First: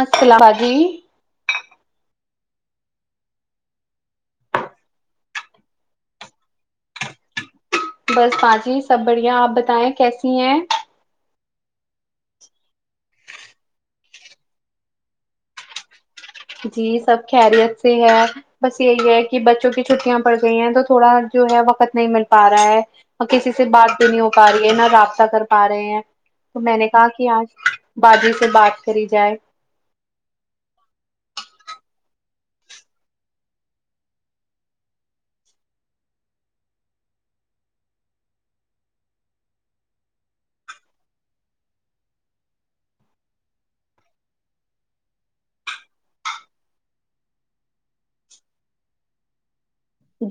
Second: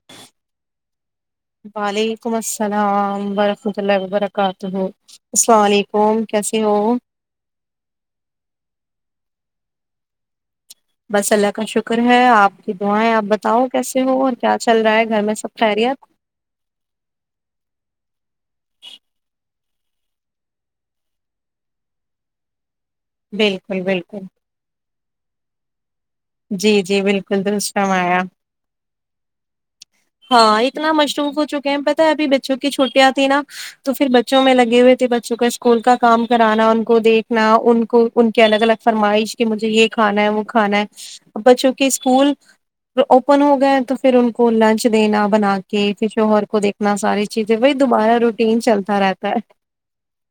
السل باجی وعلیکم السلام ورحمۃ اللہ وبرکاتہ السلام علیکم کیسے ہو بس باجی سب بڑھیا آپ بتائیں کیسی ہیں بس اللہ کا شکر ہے آپ کی دعائیں آپ بتاؤ کیسے ہو اور کیا چل رہا ہے گھر میں سب خریت جی سب خیریت سے ہے بس یہی ہے کہ بچوں کی چھٹیاں پڑ گئی ہیں تو تھوڑا جو ہے وقت نہیں مل پا رہا ہے نا کسی سے بالکل بات بھی نہیں بالکل ہو پا رہی ہے نہ رابطہ کر پا رہے ہیں تو میں جی نے جی کہا کہ بالکل آج درست فرمایا باجی سے بات کری جائے ہاں اتنا مشروم ہو چکے ہیں پتتا ہے اب بچوں کی چھوٹیاں اتی نا تو پھر بچوں میں لگے ہوئے تھے بچوں کو اسکول کا کام کرانا ان کو دیکھنا ان کو ان کے الگ الگ فرمائش کہ مجھے یہ کھانا ہے وہ کھانا ہے ا بچوں کے اسکول اوپن ہو گئے ہیں تو پھر ان کو لنچ دینا بنا کے پھر شوہر کو دیکھنا ساری چیزیں وہی دوبارہ روٹین چلتا رہتا ہے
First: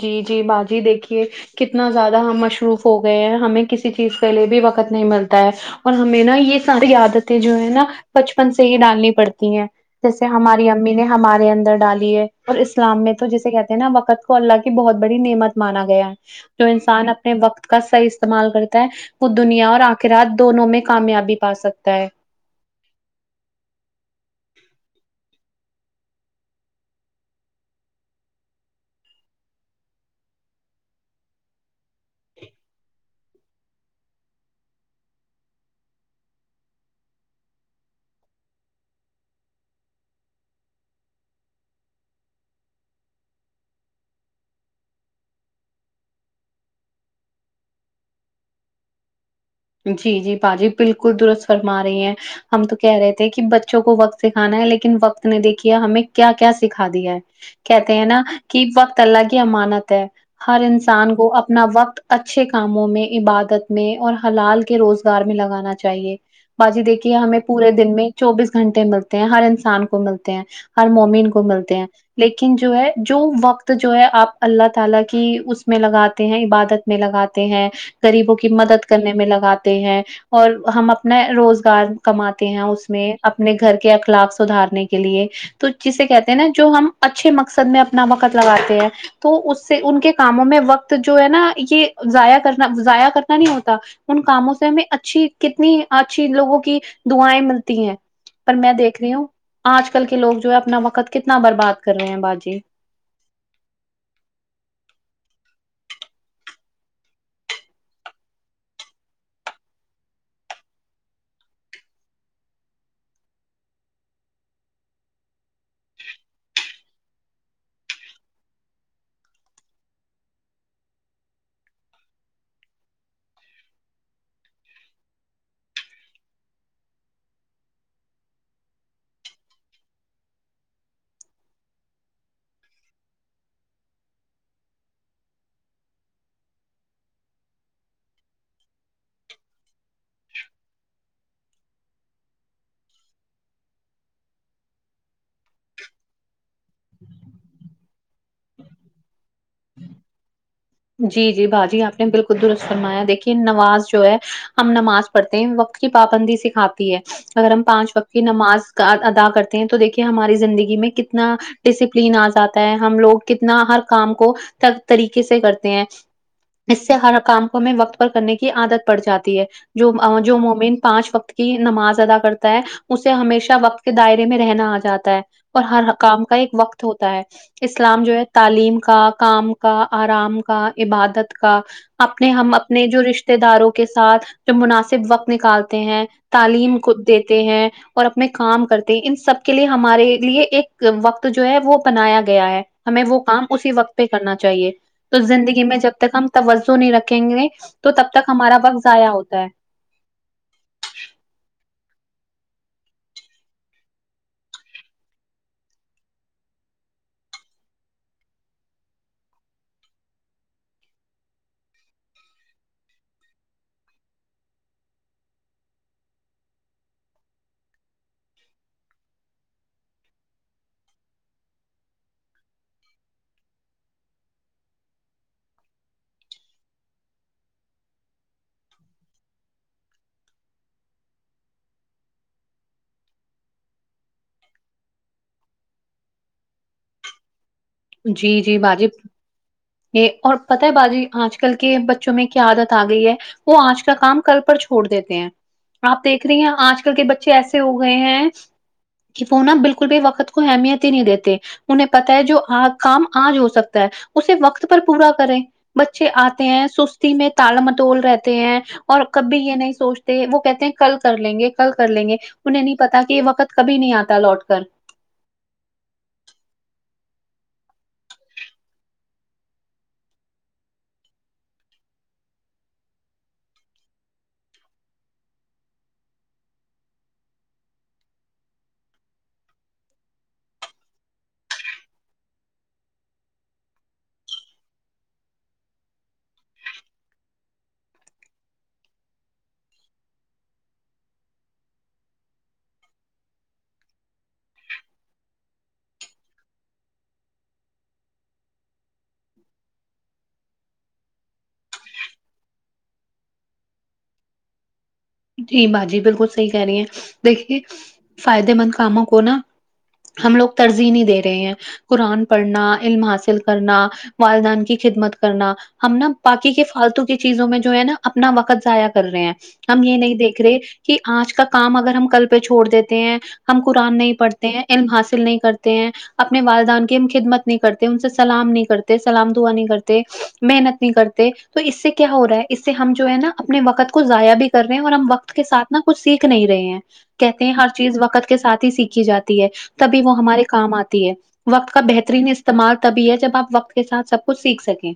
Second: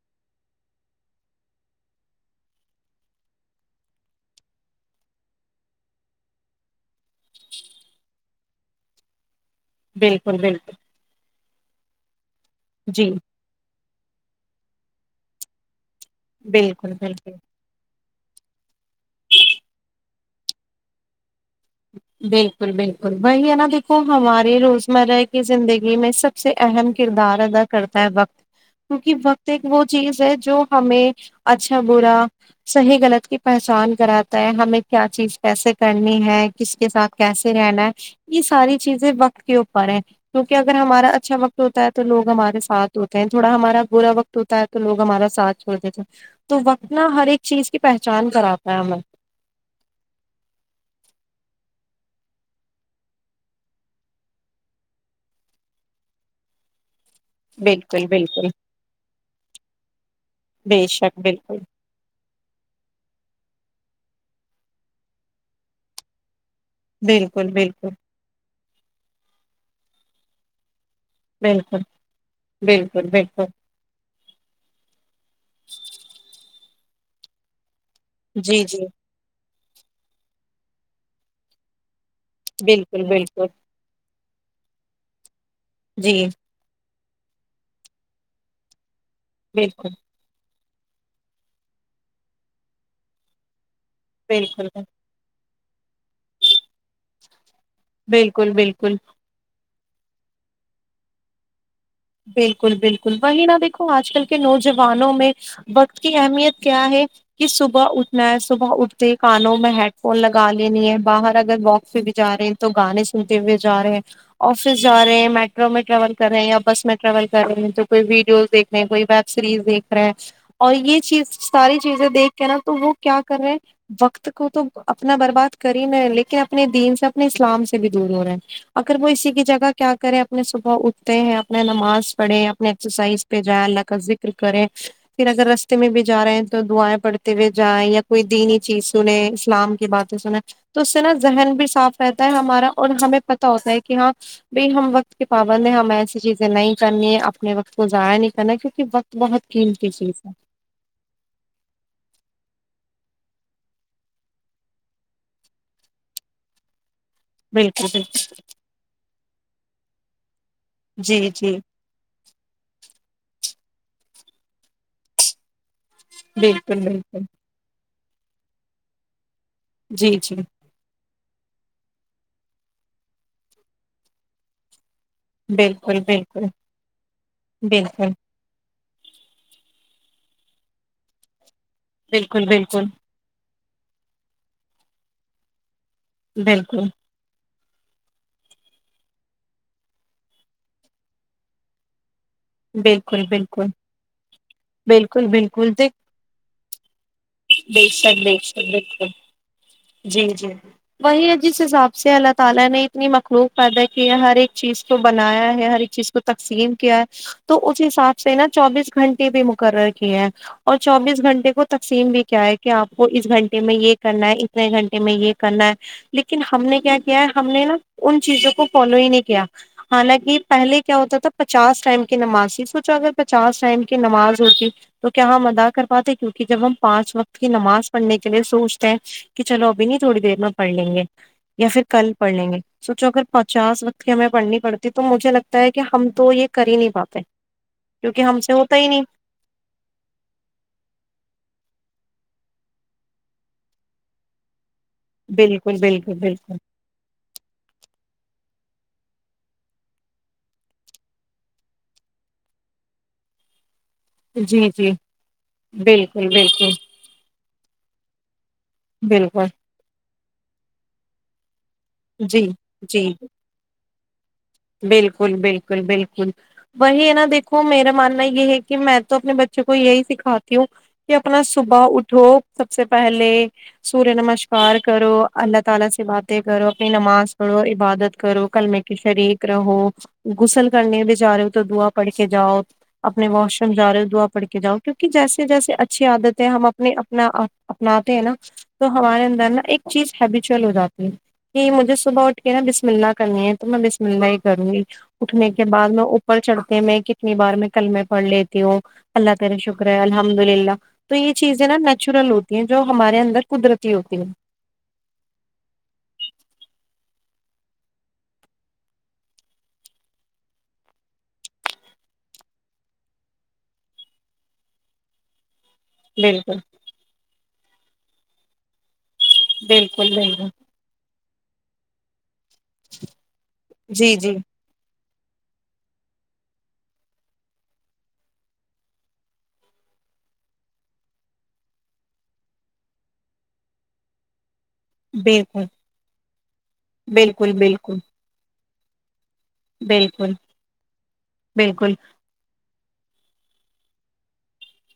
جی جی باجی دیکھیے کتنا زیادہ ہم مصروف ہو گئے ہیں ہمیں کسی چیز کے لیے بھی وقت نہیں ملتا ہے اور ہمیں نا یہ ساری عادت تی جو ہے نا بچپن سے ہی ڈالنی پڑتی ہیں جیسے بالکل ہماری بالکل امی نے ہمارے اندر ڈالی ہے اور اسلام جی میں تو جسے کہتے ہیں نا وقت کو اللہ کی بہت بڑی نعمت مانا گیا ہے تو بالکل انسان بالکل اپنے وقت کا صحیح استعمال کرتا ہے وہ دنیا اور آخرات دونوں میں کامیابی پا سک بالکل بالکل وہی ہے نا دیکھو ہمارے روزمرہ کی زندگی میں سب سب سے اہم کردار ادا کرتا ہے وقت کیونکہ وقت ایک وہ چیز ہے جو ہمیں اچھا برا صحیح غلط کی پہچان کراتا ہے ہمیں کیا چیز کیسے کرنی ہے کس کے ساتھ کیسے رہنا ہے یہ ساری چیزیں وقت کے اوپر ہے کیونکہ اگر ہمارا اچھا وقت ہوتا ہے تو لوگ ہمارے ساتھ ہوتے ہیں تھوڑا ہمارا برا وقت ہوتا ہے تو لوگ ہمارا ساتھ چھوڑ دیتے ہیں تو وقت نہ ہر ایک چیز کی پہچان کراتا ہے ہمیں جی جی با جی بالکل درست فرما رہی ہیں ہم تو کہہ رہے تھے کہ بچوں کو وقت سکھانا ہے لیکن وقت نے دیکھیا ہمیں کیا کیا سکھا دیا ہے کہتے ہیں بالکل نا بالکل کہ وقت اللہ کی امانت ہے ہر بے انسان شک کو بالکل اپنا وقت اچھے کاموں میں عبادت میں اور حلال کے روزگار میں لگانا چاہیے باجی دیکھیے ہمیں بالکل پورے دن بالکل میں چوبیس گھنٹے ملتے ہیں ہر انسان کو ملتے ہیں ہر مومین کو ملتے بالکل ہیں لیکن جو ہے بالکل جو بالکل وقت جو ہے آپ اللہ تعالی کی اس میں لگاتے ہیں عبادت میں لگاتے ہیں غریبوں کی جی جی مدد میں لگاتے ہیں اور ہم اپنا روزگار کماتے کہ تے اس بالکل میں بالکل اپنے گھر کے اخلاق سدھارنے کے لیے تو جسے جی کہتے ہیں نا جو ہم اچھے مقصد میں اپنا وقت لگاتے ہیں تو اس سے بالکل ان کے کاموں میں وقت جو ہے نا یہ ضائع کرنا ضائع کرنا نہیں ہوتا ان کاموں سے بالکل ہمیں اچھی کتنی اچھی لوگوں کی دعائیں مل تی ہے بالکل پر میں بالکل دیکھ رہی ہوں اج کل کے لوگ جو ہے اپنا وقت کتنا برباد کر رہے ہیں باجی بالکل بالکل وہی نہا دیکھو اج کل کے نوجوانوں میں وقت کی اہمیت کیا ہے کہ صبح اٹھنا ہے صبح اٹھتے ہی کانوں میں ہیڈ فون لگا لینی ہے باہر اگر واک پہ بھی جا رہے ہیں تو گانے سنتے ہوئے جا رہے ہیں افس جا رہے ہیں میٹرو میں ٹریول کر رہے ہیں یا بس میں ٹریول کر رہے ہیں تو کوئی ویڈیوز دیکھے کوئی سیریز دیکھ رہے ہیں اور یہ چیز ساری چیزیں دیکھ کے نا تو وہ کیا کر رہے وقت کو تو اپنا برباد کر ہی میں لیکن اپنے دین سے اپنے اسلام سے بھی دور ہو رہے ہیں اگر وہ اسی کی جگہ کیا کریں اپنے صبح اٹھتے ہیں نہ نماز پڑے اپنے ایکسرسائز پہ جائیں اللہ کا ذکر کرے پھر اگر رستے میں بھی جا رہے ہیں تو دعائیں پڑتے ہوئے جائیں یا کوئی دینی چیز سنے اسلام باتیں سنیں تو اس سے نا ذہن بھی صاف رہتا ہے ہمارا اور ہمیں پتا ہوتا ہے کہ ہاں بائی ہم وقت کے پابند ہے ہم ایسی چیز نہیں کرنی ہے اپنے وقت کو ضائع نہیں کرنا کیو کی وقت بہت قیمتی چیز ہے جی جی بھاجی اپ نے بالکل درست فرمایا دیکھیے نماز جو ہے ہم نماز پڑتے ہیں وقت کی پابندی سکھاتی ہے اگر ہم بالکل پانچ وقت بالکل کی نماز ادا کرتے ہیں تو دیکھیے ہماری زندگی میں جی کتنا جی ڈس دن جاتا ہے ہم لوگ کتنا ہر کام کو طریقے سے کرتے ہیں بالکل اس سے ہر بالکل کام کو ہمیں وقت پر کرنے کی عادت پڑ جاتی ہے جو جی جی جو مومن پانچ وقت کی نماز ادا کرتا ہے اسے ہمیشہ وقت کے دائرے میں رہنا اجاتا ہے اور ہر بالکل حکام کا بالکل ایک وقت ہوتا ہے اسلام بالکل جو ہے تعلیم کا کام کا ارام کا عبادت کا اپنے بالکل ہم بالکل اپنے جو رشتے داروں کے ساتھ جو مناسب وقت نکالتے ہیں تعلیم بالکل کود دیتے ہیں اور اپنے کام کرتے ان سب کے لیے ہمارے لیے ایک وقت جو ہے وہ بنایا گیا ہے ہمیں وہ بالکل کام بالکل اسی وقت پہ کرنا چاہیے تو بالکل زندگی بالکل میں جب دیک تک ہم توجہ نہیں رکھیں گے بے تو تب شک تک بے شک ہمارا وقت بالکل ضائع ہوتا ہے جی جی وہی ہے جس حساب سے اللہ تعالی نے اتنی مخلوق پیدا کی ہے ہر ایک چیز کو بنایا ہے ہر ایک چیز کو تقسیم کیا ہے تو اس حساب سے نا چوبیس گھنٹے بھی مقرر کیے اور چوبیس گھنٹے کو تقسیم بھی کیا ہے کہ اپ کو اس گھنٹے میں یہ کرنا ہے اتنے گھنٹے میں یہ کرنا ہے لیکن ہم نے کیا کیا ہے ہم نے نا ان چیزوں کو فالو ہی نہیں کیا حالانکہ پہلے کیا ہوتا تھا پچاس ٹائم کی نماز تھی سوچو اگر پچاس ٹائم کی نماز ہوتی تو کیا ہم ادا کر پاتے کیونکہ جب ہم پانچ وقت کی نماز پڑھنے کے لیے سوچتے ہیں کہ چلو ابھی نہیں تھوڑی دیر میں پڑھ لیں گے یا پھر کل پڑھ لیں گے سوچو اگر پچاس وقت کی ہمیں پڑھنی پڑتی تو مجھے لگتا ہے کہ ہم تو یہ کر ہی نہیں پاتے کیونکہ جی ہم سے جی ہوتا باجی ہی نہیں یہ اور پتہ ہے باجی اج کل کے بچوں میں کیا عادت اگئی ہے وہ اج کا کام کل پر چھوڑ دیتے ہیں بالکل اپ بالکل دیکھ رہی ہیں بالکل اج کل کے بچے ایسے ہو گئے ہیں کے وہ نا بالکل بھی وقت کو اہمیت ہی نہیں دیتے انہیں پتا ہے جو کام اج ہو سکتا ہے اسے وقت جی پر جی پورا کریں بچے بالکل آتے ہیں بالکل سستی میں تال متول رہتے ہیں اور کبھی بالکل یہ نہیں سوچتے وہ کہتے ہیں کل کر لیں گے کل کر لیں گے جی انہیں نہیں پتا جی کہ یہ وقت کبھی نہیں آتا لوٹ کر بالکل بالکل بالکل وہی ہے نا دیکھو میرا ماننا یہ ہے کہ میں تو اپنے بچوں کو یہی سکھاتی ہوں کہ اپنا صبح اٹھو سب سے پہلے سوریہ نمشکار کرو اللہ تعالی سے باتیں کرو اپنی نماز پڑھو عبادت کرو کلمے کی شریک رہو غسل کرنے بیچارے ہو تو دعا پڑھ کے جاؤ اپنے واش روم جا رہے ہو دعا پڑھ کے جاؤ کیونکہ جیسے جیسے اچھی عادتیں ہم اپنے اپنا اپناتے ہیں نا تو ہمارے اندر نا ایک چیز ہیبیچل ہو جاتی ہے کہ مجھے صبح اٹھ کے نا بسم اللہ کرنی ہے تو میں بسم اللہ ہی کروں گی اٹھنے کے بعد میں اوپر چڑھتے میں کتنی بار میں کلمے پڑ لیتی ہوں اللہ تیرے شکر ہے الحمد للہ تو یہ چیزیں نا نیچورل ہوتی ہیں جو ہمارے اندر قدرتی ہوتی ہیں جی باجی بالکل صحیح کہہ رہی ہیں دیکھیے فائدے مند کاموں کو نا ہم لوگ ترجیحیں نہیں دے رہے ہیں قرآن پڑھنا علم حاصل کرنا والدین کی خدمت کرنا ہم نا باقی بالکل کے فالتو کی چیزوں میں جو ہے نا اپنا وقت ضائع کر رہے ہیں ہم یہ نہیں بالکل دیکھ بالکل رہے کہ آج کا کام اگر ہم کل پہ چھوڑ دیتے ہیں ہم قرآن نہیں جی جی پڑھتے ہیں علم حاصل نہیں کرتے ہیں اپنے والدان کی ہم خدمت نہیں کرتے ان سے سلام نہیں کرتے سلام دعا نہیں کرتے محنت نہیں کرتے تو اس سے کیا ہو رہا ہے اس سے ہم جو ہے نا اپنے وقت کو ضائع بھی کر رہے ہیں اور ہم وقت کے بالکل ساتھ نا کچھ سیکھ نہیں رہے ہیں کہتے بالکل ہیں ہر بالکل چیز وقت کے ساتھ ہی سیکھی جاتی ہے تبھی وہ بالکل ہمارے کام آتی ہے وقت کا بالکل بہترین استعمال تبھی ہے جب آپ وقت کے ساتھ سب کچھ سیکھ سکیں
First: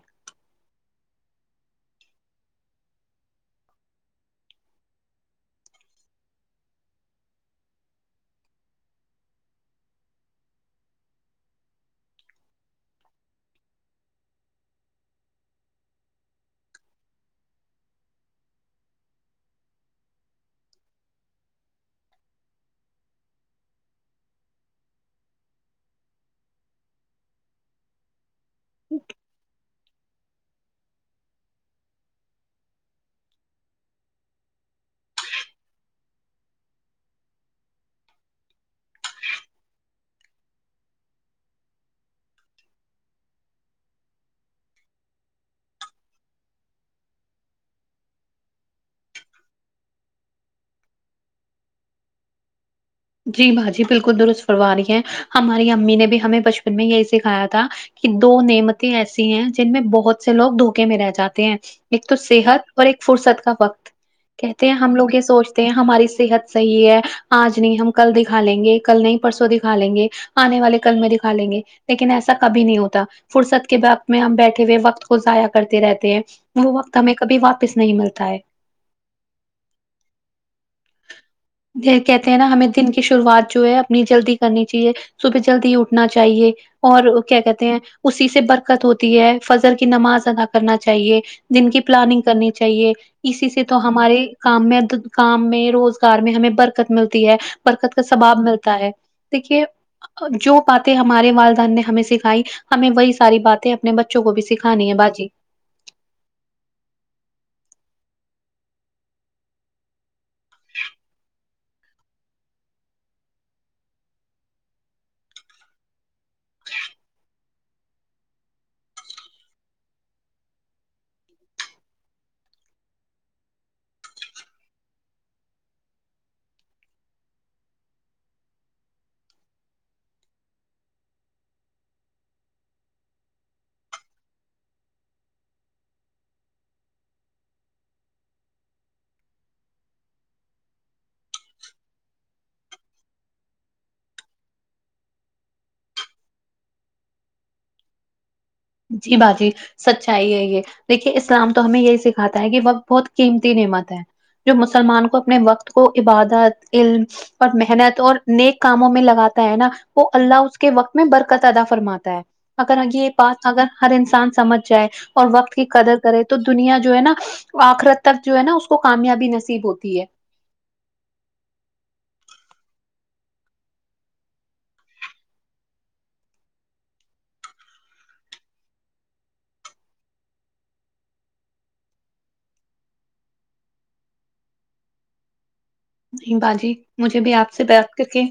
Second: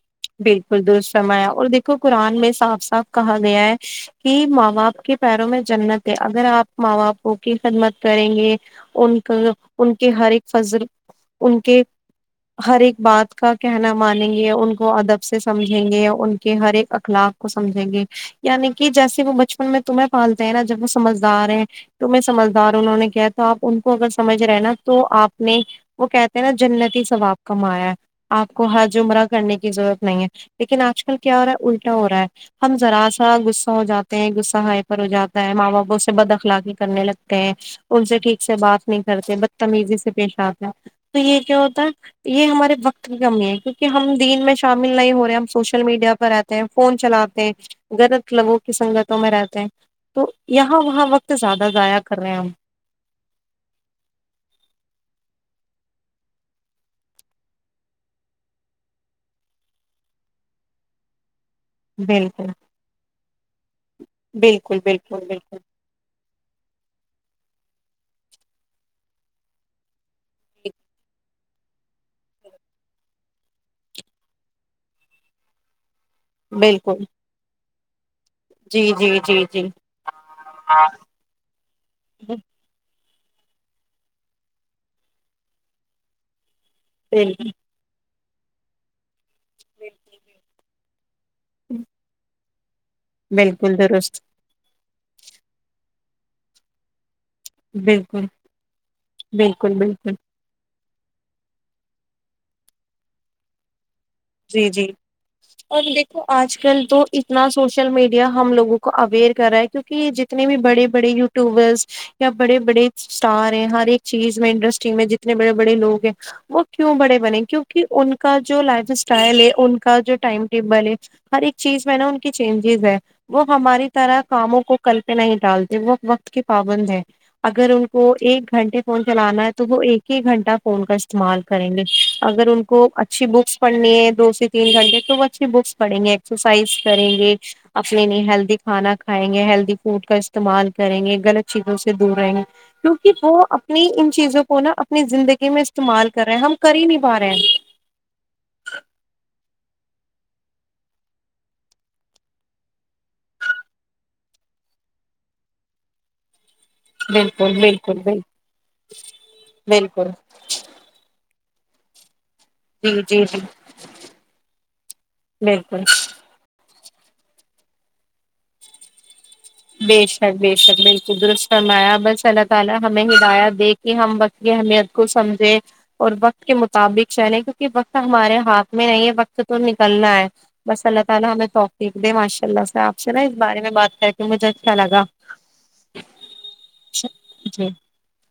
بالکل درست فرمایا اور دیکھو قرآن میں صاف صاف کہا گیا ہے کہ ماں باپ کے پیروں میں جنت ہے اگر آپ ماں باپوں کی خدمت کریں گے ان کا ان کے ہر ایک فضل ان کے ہر ایک بات کا کہنا مانیں گے ان کو وہ ادب سے سمجھیں گے اور ان کے ہر ایک اخلاق کو سمجھیں گے یعنی کہ جیسے وہ بچپن میں تمہیں پالتے ہیں نا جب وہ سمجھدار ہیں تو میں سمجھدار انہوں نے کیا تو آپ ان کو اگر سمجھ رہے ہیں نا تو آپ نے وہ کہتے ہیں نا جنتی ثواب کامایا ہے آپ کو ہر جمرہ کرنے کی کی ضرورت نہیں ہے لیکن آج کل کیا ہو رہا ہے الٹا ہو رہا ہے ہم ذرا سا غصہ ہو جاتے ہیں غصہ ہائے پر ہو جاتا ہے ماں باپوں سے بد اخلاقی کرنے لگتے ہیں ان سے ٹھیک سے بات نہیں کرتے بدتمیزی سے پیش آتا تو یہ کیا ہوتا ہے یہ ہمارے وقت کی کمی ہے کیونکہ ہم دن میں شامل نہیں ہو رہے ہم سوشل میڈیا پر رہتے ہیں فون چلاتے ہیں غلط لوگوں کی سنگتوں میں رہتے ہیں تو یہاں وہاں وقت زیادہ ضائع کر رہے ہیں ہم جی باجی بالکل درست فرما رہی ہے ہماری امی نے بھی ہمیں بچپن میں یہی سکھایا تھا کہ دو نعمتیں ایسی ہیں جن میں بہت سے لوگ دھوکے میں رہ جاتے ہیں ایک تو بالکل صحت اور ایک فرصت کا وقت کہتے ہیں بالکل ہم لوگ یہ بالکل بالکل سوچتے ہیں ہماری صحت صحیح ہے آج نہیں ہم کل دیکھا لیں گے کل نہیں پرسوں دیکھا لیں گے آنے والے کل میں د کھا لیں گے لیکن ایسا کبھی نہیں ہوتا فرصت کے بق میں ہم بیٹھے ہوئے وقت کو ضائع کرتے رہتے ہیں وہ وقت بالکل ہمیں کبھی واپس نہیں ملتا ہے جی جی جی جی پھر کہتے ہیں نا ہمیں دن کی شروعات جو ہے اپنی جلدی کرنی چاہیے صبح جلدی اٹھنا چاہیے اور وہ کیا بالکل کہتے ہیں اسی سے برکت ہوتی ہے فجر کی نماز ادا کرنا چاہیے دن کی پلاننگ کرنی چاہیے اسی سے تو بالکل درست ہمارے کام میں کام میں روزگار میں ہمیں برکت ملتی ہے برکت کا بالکل ثباب ملتا ہے دیکھیے بالکل بالکل جو باتیں ہمارے والدن نے ہمیں سکھائی ہمیں وہی ساری باتیں اپنے بچوں کو بھی جی جی سکھانی ہے باجی اور دیکھو آج کل تو اتنا سوشل میڈیا ہم لوگوں کو اویئر کر رہا ہے کیونکہ ج جتنے بھی بڑے بڑے یو ورس یا بڑے بڑے اسٹار ہیں ہر ایک چیز میں انڈرسٹی میں جتنے بڑے بڑے لوگ ہیں وہ کیوں بڑے بنے کیونکہ ان کا جو لائف اسٹائل ہے ان کا جو ٹائم ٹیبل ہے ہر ایک چیز میں نا ان کی چینجز ہے وہ ہماری طرح کاموں کو کل پہ نہیں ڈالتے وہ وقت کی پابند ہے اگر ان کو ایک گھنٹے فون چلانا ہے تو وہ ایک ہی گھنٹہ فون کا استعمال کریں گے اگر ان کو اچھی بکس پڑھنی ہے دو سے تین گھنٹے تو وہ اچھی بکس پڑیں گے ایکسرسائز کریں گے اپنے لیے ہیلدی کھانا کھائیں گے ہیلدی فوڈ کا استعمال کریں گے غلط چیزوں سے دور رہیں گے کیوںکہ وہ اپنی ان چیزوں کو نا اپنی زندگی میں استعمال کر رہے ہیں ہم کر ہی نہیں پا رہے ہیں جی باجی سچائی ہے یہ دیکھیے اسلام تو ہمیں یہی سکھاتا ہے کہ وہ بہت قیمتی نعمت ہے جو مسلمان کو اپنے وقت کو عبادا ت علم اور بالکل محنت بالکل اور بالکل نیک کاموں میں لگاتا ہے نا وہ بالکل اللہ اس کے وقت میں برکت ادا فرماتا ہے اگر اگ جی یہ جی بات جی اگر ہر انسان سمجھ جائے اور وقت کی بالکل قدر کرے تو دنیا جو ہے نا آخرت تک جو ہے نا اس کو کامیابی نصیب کرے بے شک بے شک بالکل درست فرمایا بس اللہ تعالی ہمیں ہدایت دے کہ ہم وق ت کی اہمیت کو سمجھے اور وقت کے مطابق چلیں کیونکہ وقت ہمارے ہاتھ میں نہیں ہے وقت تو نکلنا ہے بس اللہ تعالی ہمیں توقیق دے ماشاء اللہ سے آپ سے نا اس بارے میں بات کر تو مجھے اچھا لگا نہیں باجی مجھے بھی آپ سے جی بات کر کے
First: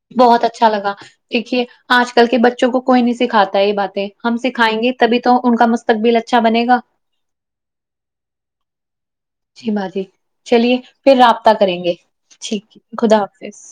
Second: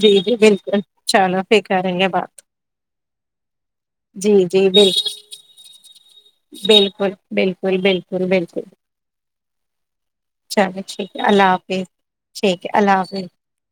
جی جی بہت اچھا بالکل لگا چلو پھر دیکھیے کریں گے آج کل کے بات بچوں کو کوئی نہیں سکھاتا یہ باتیں جی ہم جی سکھائیں گے بالکل تبھی تو ان کا مستقبل اچھا بنے گا بالکل بالکل بالکل بالکل جی باجی چلیے چلو پھر ٹھیک ہے رابطہ اللہ کریں حافظ گے ٹھیک اللہ ہے خدا حافظ